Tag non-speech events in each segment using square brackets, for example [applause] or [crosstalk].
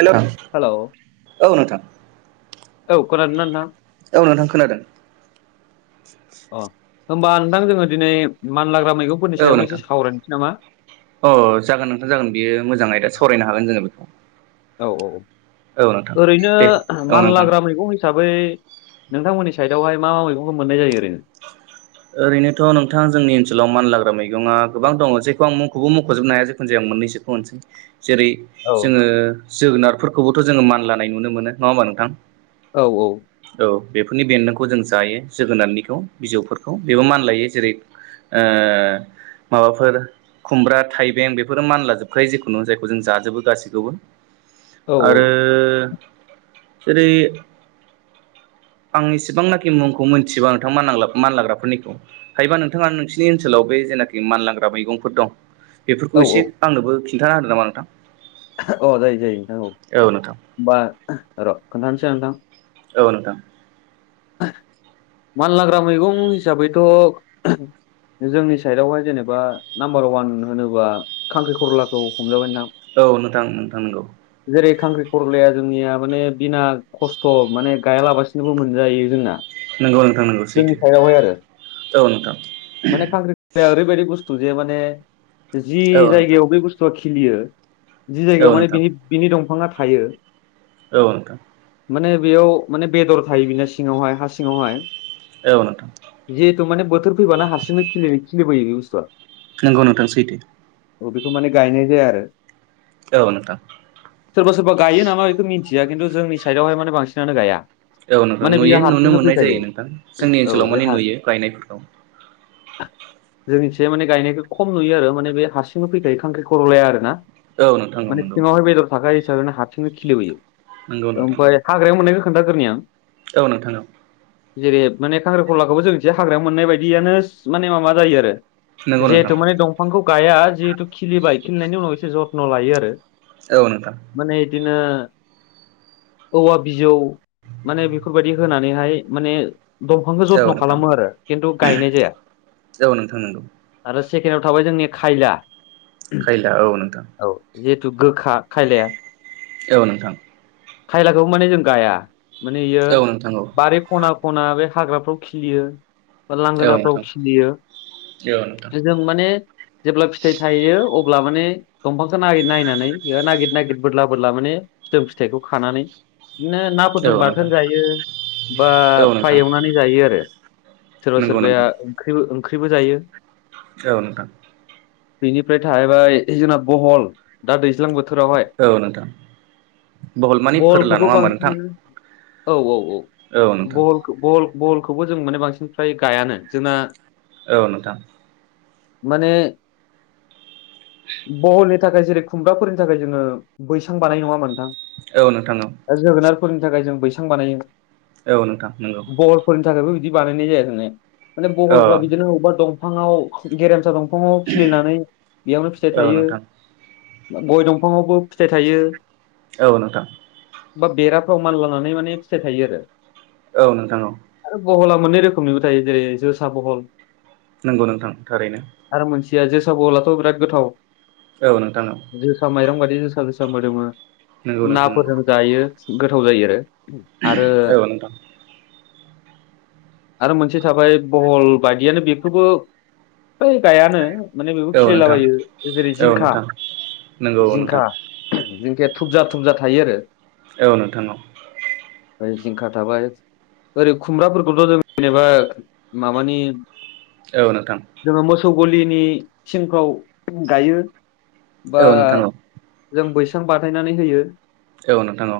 हेल' hello औ नोंथां औ खोनादों ना नोंथां औ नोंथां खोनादों अ होमबा नोंथां जोङो दिनै मानलाग्रा मैगंनि सायावनो एसे सावरायनोसै नामा? ओ जागोन नोंथां जागोन बियो मोजां आयदा सावरायनो हागोन जोङो बिखौ औ औ ओरैनो दे ओ औ नोंथां मानलाग्रा मैगं हिसाबै नोंथांमोननि साइदावहाय मा मा मैगंखौ मोननाय जायो ओरैनो ओरैनोथ' नोंथां जोंनि ओनसोलाव मानलाग्रा मैगङा गोबां दङ जेखौ आं मुंखौबो मख'जोबनो हाया जखुन जाया मोननैसो होनसै। जेरै औ जोङो जोगोनारफोरखौबोथ' जोङो मानलानाय नुनो मोनो नङा होमब्ला नोंथां औ औ औ बेफोरनि बेन्दोंखौ जों जायो जोगोनारनिखौ बिजौफोरखौ बेबो मानलायो जेरै ओ माबाफोर खुमब्रा थाइबें बेफोरो मानलाजोबखायो जिखुनो जायखौ जों जाजोबो गासैखौबो औ आरो - ओरै आं इसिबांनाखि मुंखौ मिथिजोबा नोंथांमोन मानलाग्रा फोर निखौ हायोबा नोंथाङानो नोंसिनि ओनसोलाव बे जेनाखि मानलाग्रा मैगंफोर दं औ बेफोरखौ औ एसे आंनोबो खिन्थाना होदो नामा नोंथां? अ जायो जायो नोंथां औ होमबा र' खोन्थानोसै आं नोंथां [inaudible] औ नोंथां मान लाग्रा मैगं हिसाबैथ' जोंनि साइडआवहाय जेनेबा नाम्बार अवान होनोबा खांख्रिखर'लाखौ हमजाबाय नोंथां औ नोंथां नोंथां नंगौ जेरै खांख्रि खर'लाया जोंनिया माने बिना खस्थ' माने गायालाबासिनोबो मोनजायो जोंना। नंगौ नोंथां नंगौ जोंनि सैथो साइडआवहाय आरो औ नोंथां माने खांख्रिाखर'लाया ओरैबायदि बस्थु जे माने जि औ नोंथां जायगायाव बे बुस्थुआ खिलियो जि जायगायाव औ माने नोंथां बि बिनि दंफाङा थायो औ नोथां माने बेयाव माने बेदर थायो बेना सिङावहाय हा सिङावहाय। औ नोंथां थ मान बोथोर फैबाना हारसिंनो खिलिबोयो बे बुस्थुआ नंगौ नोंथां सैथो अ बेखौ माने गायनाय जाया आरो औ नोंथां सोरबा सोरबा गायो नामा बेखौ मिन्थिया खिन्थु जोंनि साइडआवहाय माने बांसिनानो गाया औ नोंथां माने बियो नुयो नुनो हारसिंनो मोननाय जायो फैखायो नोंथां जोंनि औ ओनसोलाव बे माने हा नुयो गायनायफोरखौ। जोंनिथिंजाय माने गायनायखौ खम नुयो आरो माने बे हारसिंनो फैखायो खांख्रिखर'लाया आरोना औ नोंथां औ माने नंगौ सिंआव हाय बेदर थाखायो ओरैनो हारसिंनो नंगौ खिलिबोयो। नोंथां ओमफ्राय हाग्रायाव मोननायखौ खोन्थाग्रोनि आं। औ नोंथां औ जेरै- माने खांख्रिखलाखौबो जों जे हाग्राायाव मोननाय बायदियानो माने मााबा जायो आरो नंगौ नोंथां जिहेथु माने दंफांखौ गाया जिहेथु खिलिबाय खिलिनायनि उनाव एसे जथ्न' लायो आरो औ नोंथां नो औवा बिजौ माने फोरबायदि होनानैहाय माने दंफांखौ औ जथ्न' नोंथां खालामो आरो खिन्थु गायनाय जाया औ नोंथां नंगौ - आरो सेकेण्डआव थाबाय जोंनि खायला खैला औ नोंथां औ जिहेथु गोखा खायलाया औ नोंथां खायलाखौ माने जों गाया माने बियो औ नोंथां बारि खना खना बे हाग्राफ्राव खिलियो बा औ लांगोनाफ्राव नोंथां खिलियो औ नोंथां जों माने जेब्ला फिथाइ थायो अब्ला ब्ला माने दंफांखौ नागिर नायनानै नागिर नागिर बोदला बोदला माने फिथो फिथाइखौ खानानै बिदिनो औ नाफोरजों नोंथां बाथोन जायो बा औ नोंथां फ्राइ एवनानै जायो आरो सोरबा नंगौ सोरबाया नोंथां ओंख्रि ओंख्रिबो जायो। औ नोंथां बेनिफ्राय थाहैबाय जोंना बहल दा दैज्लां बोथोर औ नोंथां बहल मानि फोरला बहलखौबो नङा होमबा नोंथां बांसिनानो औ औ औ बहलखौ बल बलखौबो जों माने बांसिन फ्राय गायानो जोंना औ नोंथां माने बहलनि थाखाय जेरै खुमब्राफोरनि थाखाय जोङो बैसां बानाय नङा मोनथां औ नोंथांनाव फोरनि थाखाय जों बैसां बानायो औ नोंथां नंगौ बहलफोरनि थाखायबो बिदि बानायनाय जायोाने माने औ बहलफ्रा बिदिनो बबेबा दंफांाव गेरेमसा दंफां खङाव खिलिनानै बेयावनो फिथाइ औ थायो नोंथां गय दंफंङावबो फिथाइ थायो औ नोंथां बा बेराफ्राव मान लानानै माने फिथाइ थायो आरो औ नोंथां औ। पहला मोननै रोखोमनिबो थायो जेरै जोसा पहल नंगौ नोंथां थारैनो जुथिया जोसा बलाथ' बिराद गोथाव औ नोंथां औ जोसा माइरं गायदि जोसा जोसा मोदोमो नंगौ नोंथां नाफोरजों जायो गोथाव जायो आरो आरो था [inaudible] आरो मोनसे थाबाय बहल बायदियानो बेखौबो बै गायानो माने बेबो औ नोंथां खिललाबायो जेरै औ जिंखा नोंथां नंगौ औ जिंखा नोंथां जिंखाया थुबजा थुबजा थायो आरो ए नथ न ओ जिंखा थाबाय ओरै खुमब्राफोरखौथ' जों जेनेबा माबानि औ नोंथां गथौ गलिनि सिंफ्राव गायो बा औ औ नोंथां औ जों बैसाग बेसां बाथायनानै होयो औ नोंथां औ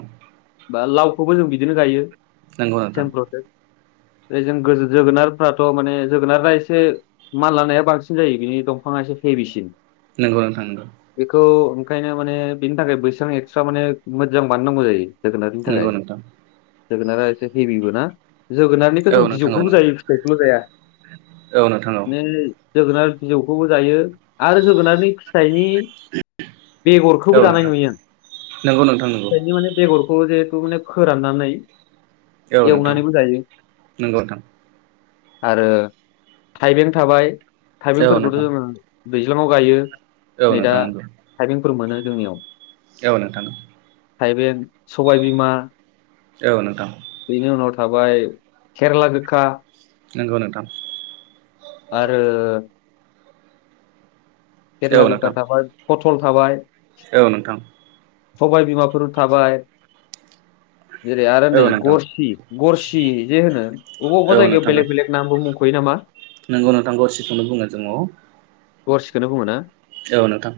बा लावखौबो जों बिदिनो गायो नांगौ नोंथां। सेम प्रसेस जों गो जोगोनारफ्राथ' माने जोगोनारा एसे मान लानाया बांसिन जायो बिनि दंफां खायसे फे बिसिन नोंगौ नोंथां नोंगौ। ओंखायनो माने बिनि थाखाय बैसबां एक्सट्रा माने मोजां बानायनांगौ जायो जोगोनारनि नंगौ थाखाय नोंथां जोगोनारा एसे हेभिबो ना जोगोनारनिखौ औ जों नोंथां औ बिजौखौबो नंगौ जायो फिथाइखौल' जाया औ नोंथां बेै जोगोनार बिजौखौबो जायो आरो जोगोनारनि फिसाइनि औ बेगरखौबो औ दानाय नोंथां नुयो आं नंगौ नोंथां नंगौ जहेथु माने फोराननानै औ नोंथां एवनानैबो जायो नंगौ नोंथां आरो थाइबें थाबाय औ थाइबेंफोरखौथ' नोंथां जोङो दैज्लामाव गायो औ नों थांथौ फोर मोनो जोंनियाव एव न थानो थाइबें सबायबिमा औ नोंथां बेनि उनाव थाबाय केरेला गोखा नंगौ नोंथां आरो औ खेथला गोखा नोंथां थाबाय पथल थाबाय औ नोंथां सबाय बिमाफोर थाबाय जेरै आरो नै औ नोंथां औ नोंथां गरसि गरसि जे होनो बबेबा अबेबा जायगायाव बेलेग बेलेग नामबो मुंख'यो नामा नोंगौ नोंथांखौ सिखौनो बुङो जोंङो गरसेखोननो बुङो ना? औ नोंथां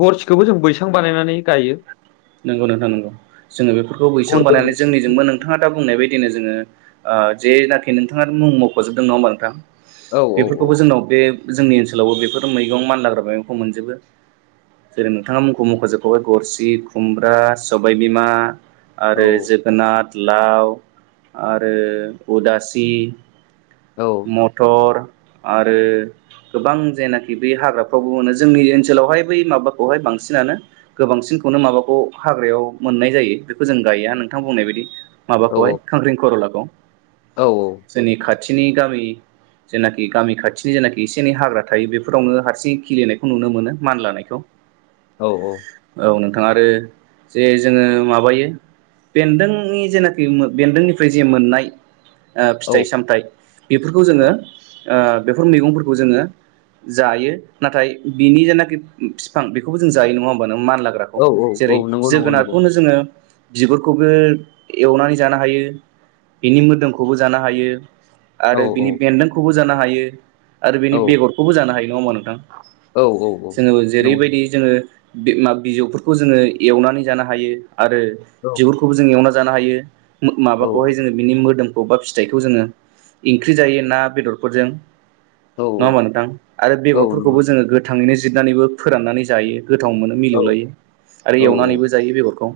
गरसिखौबो जों बैसां बानायनानै गायो नोंगौ नोंथां नंगौ जोङो बेफोरखौ बैसां गरसि बानायनानै जोंनिजोंबो नोंथाङा दा बुंनाय बायदिनो जोङो ओ जेनाखि नोंथाङा मुं मख'जोबदों नङा होमबा नोंथां औ बेफोरखौबो जोंनाव बे जोंनि ओनसोलावबो बेफोर मैगं मानलााग्रा मैगंखौ मोनजोबो जेरै नोंथाङा मुंखौ मख'जोबखाबाय गरसि खुमब्रा सबायबिमा औ आरो जोगोनाथ लाव आरो उदासि औ मटर आरो गोबां जायनाखि बे हाग्राफ्रावबो मोनो जोंनि ओनसोलावहाय बै माबाखौहाय बांसिनानो गोबांसिन खौनो माबाखौ हाग्रायाव मोननाय जायो बेखौ जों गायो नोंथां बुंनाय बायदि माबाखौहाय खांख्रिं खर'लाखौ औ औ जामि जेनाखि गामि खाथिनि जेनाखि एसे एनै हाग्रा थायो बेफोरावनो हारसिं खिलिनायखौ नुनो मोनो मानलानायखौ औ औ औ नोंथां आरो जे जोङो माबायो बेन्दोंनि जेनाखि बेन्दोंनिफ्राय जे मोननाय ओ फिथाइ सामथाइ बेफोरखौ जोङो ओ बेफोर मैगंफोरखौ जोङो जायो नाथाय बिनि जेनाखि फिफां बेखौबो जों जायो नङा होमबानो मानलाग्राखौ औ औ औ जेरै नंगौ नंगौ नंगौ जोगोनारखौनो जोङो बिगुरखौबो एवनानै जानो हायो बिनि मोदोमखौबो जानो हायो औ आरो औ बिनि बेन्दोंखौबो जानो हायो आरो बिनि औ बेगरखौबो जानो हायो नङा होमा नोंथां औ औ औ जोङो नंगौ जेरैबायदि जोङो बे मा बिजौफोरखौ जोङो एवनानै जानो हायो आरो औ बिगुरखौबो जों एवनानै ज जानो हायो औ म-माबाखौहाय जोङो बिनि मोदोमखौ बा फिथाइखौ जोङो ओंख्रि जायो ना बेदरफोरजों औ नङा होमबा नोंथां आरो औ बेगरफोरखौबो नंगौ जोङो गोथाङैनो जिरनानैबो फोराननानै जायो गोथाव मोनो औ मिलौलायो आरो औ एवनानैबो जायो बेगरखौ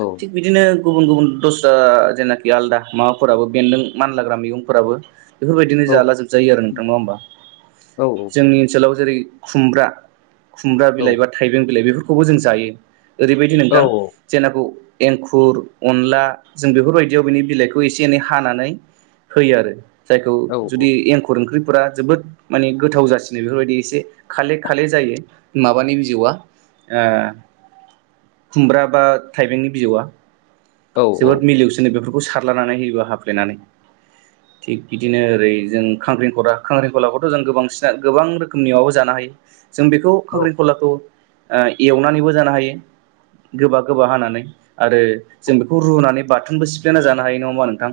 औ थिग बिदिनो गुबुन गुबुन दस्रा जेनाखि आलदा माबाफोराबो बेन्दों मानलाग्रा मैगंफोराबो बेफोरबायदिनो औ जाला जोबजायो आरो नोंथां ना होमबा जोंनि ओनसोलाव जेरै खुमब्रा खुमब्रा बिलाइ बा थाइबें बिलाइ बेफोरखौबो जों जायो ओरैबायदि नोंथां जेनाखौ एंखुर अनला जों बेफोरबायदियाव बिनि बिलाइखौ एसे एनै हानानै होयो आरो जायखौ औ जुदि एंखुर ओंख्रि फोरा जोबोद माने गोथाव जासिनो बेफोरबायदि एसे खाले खाले जायो माबानि बिजौआ ओ खुमब्रा बा थाइबेंनि बिजौआ औ जोबोद मिलौसोनो बेफोरखौ सारलानानै होयोबा हाफ्लेनानै [inaudible] थिग बिदिनो ओरै जों खांख्रिंखला खांख्रिंखलाखौथ' जों गोबांसिना गोबां रोखोमनिबाबो जानो हायो जों बेखौ औ खख्रिेंखलाखौ ओ एवनानैबो जानो हायो गोबा गोबा हानानै आरो जों बेखौ रुनानै बाथोनबो सिफ्लेना जानो हायो नङा होनबा नोंथां?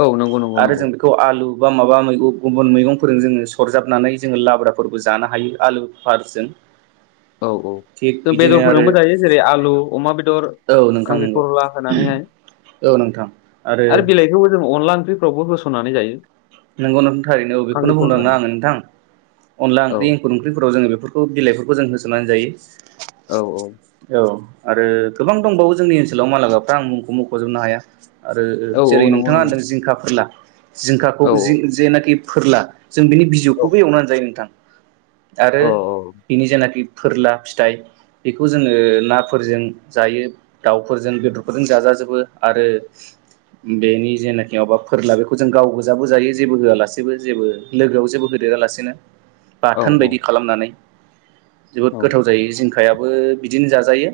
औ नंगौ नंगौ आरो नंगौ जों बेखौ आलु माबा मैगं गुबुन मैगंफोरजों जोङो सरजाबनानै जोङो लाब्राफोरबो जानो हायो आलुफोरजों। औ औ जों बेदरफोरजोंबो जायो जेरै आलु अमा बेदर औ नोंथां नंगौ खांख्रिखला होनानैहाय। औ नोंथां आरो बिलाइखौबो जों अनला ओंख्रिफ्रावबो होस'ननानै जायो। नोंगौ नोंथां थारैनो औ बेखौनो बुंदोंना खांख्रिखरलानि। आङो नोंथां अनला औ ओंख्रि एंखुर ओंख्रिफोराव जोङो बेफोरखौ बिलाइफोरखौ जों होसोनानै औ औ जायो औ। आरो गोबां दंबावो जोंनि ओनसोलाव मानलागाफ्रा आं मुंखौ मुंख'जोबनो हाया। आरो औ औ जेरै नंगौ नोंथाङा नंगौ होनदों जिंखा, फोरला जिंखाखौ औ जेनाखि फोरला। जों बिनि औ बिजौखौबो एवना जायो नोंथां। आरो औ बिनि जेनाखि फोरला फिथाइ। बेखौ जोङो नाफोरजों जायो, दाउफोरजों, बेदरफोरजों जाजाजोबो आरो बेनि जेनाखि माबा फोरला बेखौ जों गावगोजा बो जायो जेबो होआलासेबो जेबो लोगोआव जेबो होदेरा लासिनो औ बाथोन बायदि औ खालामनानै। जोबोद औ गोथाव जायो जिंखायाबो बिदिनो जाजायो।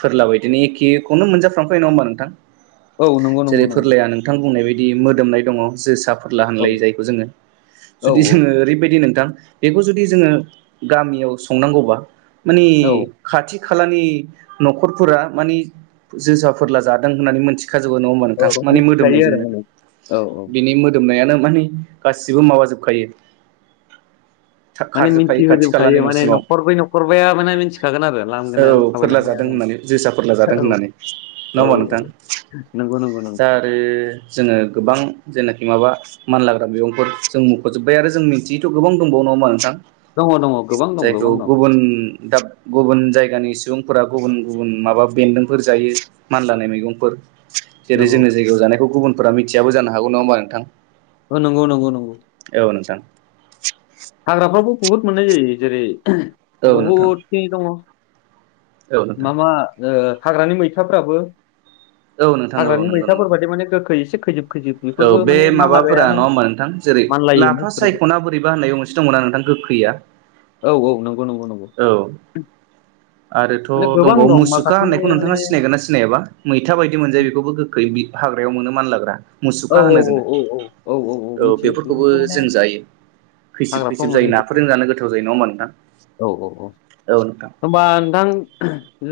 फोरला बायदिनो एखेखौनो मोनजाफ्रामखायो नङा होनबा नोंथां? औ नंगौ नंगौ जेरै नंगौ फोरलाया नोंथां बुंनाय बाय दि मोदोमनाय दङ जोसा फोरला औ होनलायो जायखौ जोङो। औ जुदि जोङो ओरैबायदि नोंथां बेखौ जुदि जोङो गामियाव संनांगौबा मानि औ खाथि खालानि न'खरफोरा मानि जोसा फोरला जादों होननानै मिथि खाजोबो नङा होमबा नोंथां औ माने मिथिखायो आरो मोदोमनायजोंनो। औ औ। बिनि मोदोमनायानो माने गासिबो माने माबाजोबखायो माने खारजोबखायो खाथि खालानि मिथिहोजोबखायो माने न'सिमाव न'खरब्रै न'खरबाया माने मिनथिखागोन आरो लांगोनाजों औ फोरला थाबायलांनाया। जादों होननानै जोसा फोरला जादों होननानै नङा औ होमबा औ नोंथां? नंगौ नंगौ दा नंगौ आरो जो ङो गोबां जेनाखि माबा मानलाग्रा मैगंफोर जों मुंख'जोब्बाय आरो जों मिन्थियैथ' गोबां दंबावो नङा होमबा नोंथां दङ दङ गोबां दं जायखौ गोबां दं गुबुन दाब गुबुन जाय गानि सुबुंफोरा गुबुन गुबुन माबा बेन्दोंफोर जायो मानलानाय मैगंफोर। जेरै नंगौ जोंनि जायगायाव जानायखौ गुबुनफोरा मिथियाबो जानो हागौ नङा होमबा नोंथां? औ नंगौ नंगौ नंगौ। औ नोंथां। हाग्राफ्रावबो बहुद मोननाय जायो जेरै औ नोंथां बहुद खिनि दङ। औ नोंथां मा मा ओ हाग्रानि मैथाफ्राबो औ नोंथां औ हाग्रानि नंगौ मैथाफोर नंगौ बायदि माने गोखै एसे खैजोब खैजोब। औ बेफोरबो बे माने माबाफोरा मानलाग्रायानो नङा होमबा नोंथां जेरै मानलायोनो लाफा बेफोरबो सायख' ना बोरैबा होननाय दंमोनना नोंथां मोनसे गोखै‌ [unintelligible] औ औ नंगौ नंगौ नंगौ। आरोथ' माने गोबां दंबावो दं मुसुखा माखासेनि होननायखौ माने नोंथाङा सिनायगोन ना सिनायाबा मैथा बायदि मोनजायो बेखौबो गोखै हाग्रायाव मोनो मानलाग्रा। औ मुसुखा होनो औ जोङो औ औ औ औ मिथियो बेफोरखौबो बेफोरखौ माने जों जायो। खैसिब हाग्राफ्राव खैसिब मोनो जायो बेफोरखौ नाफोरजों जानो गोथाव जायो नङा होमबा नोंथां? औ औ औ औ नोंथां होनबा नोंथां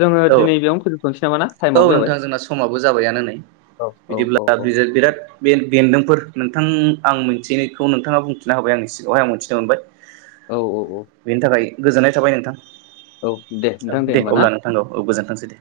जोङो औ दिनै बेयावनो फोजोबथ'नोसै नामा ना औ टाइमाबो जाबाय नोंथां जोंना समाबो जाबायानो नै औ औ औ बिदिब्ला औ। बिराद बे बेन्दोंफोर नोंथां आं मिथिनायखौ नोंथाङा बुंथिना होबाय आंनि सिगाङावहाय आं मिथिनो मोनबाय। औ औ औ। बेनि थाखाय गोजोननाय थाबाय नोंथां। औ दे नोंथां दे होमबा ना। औ औ गोजोनथोंसै दे।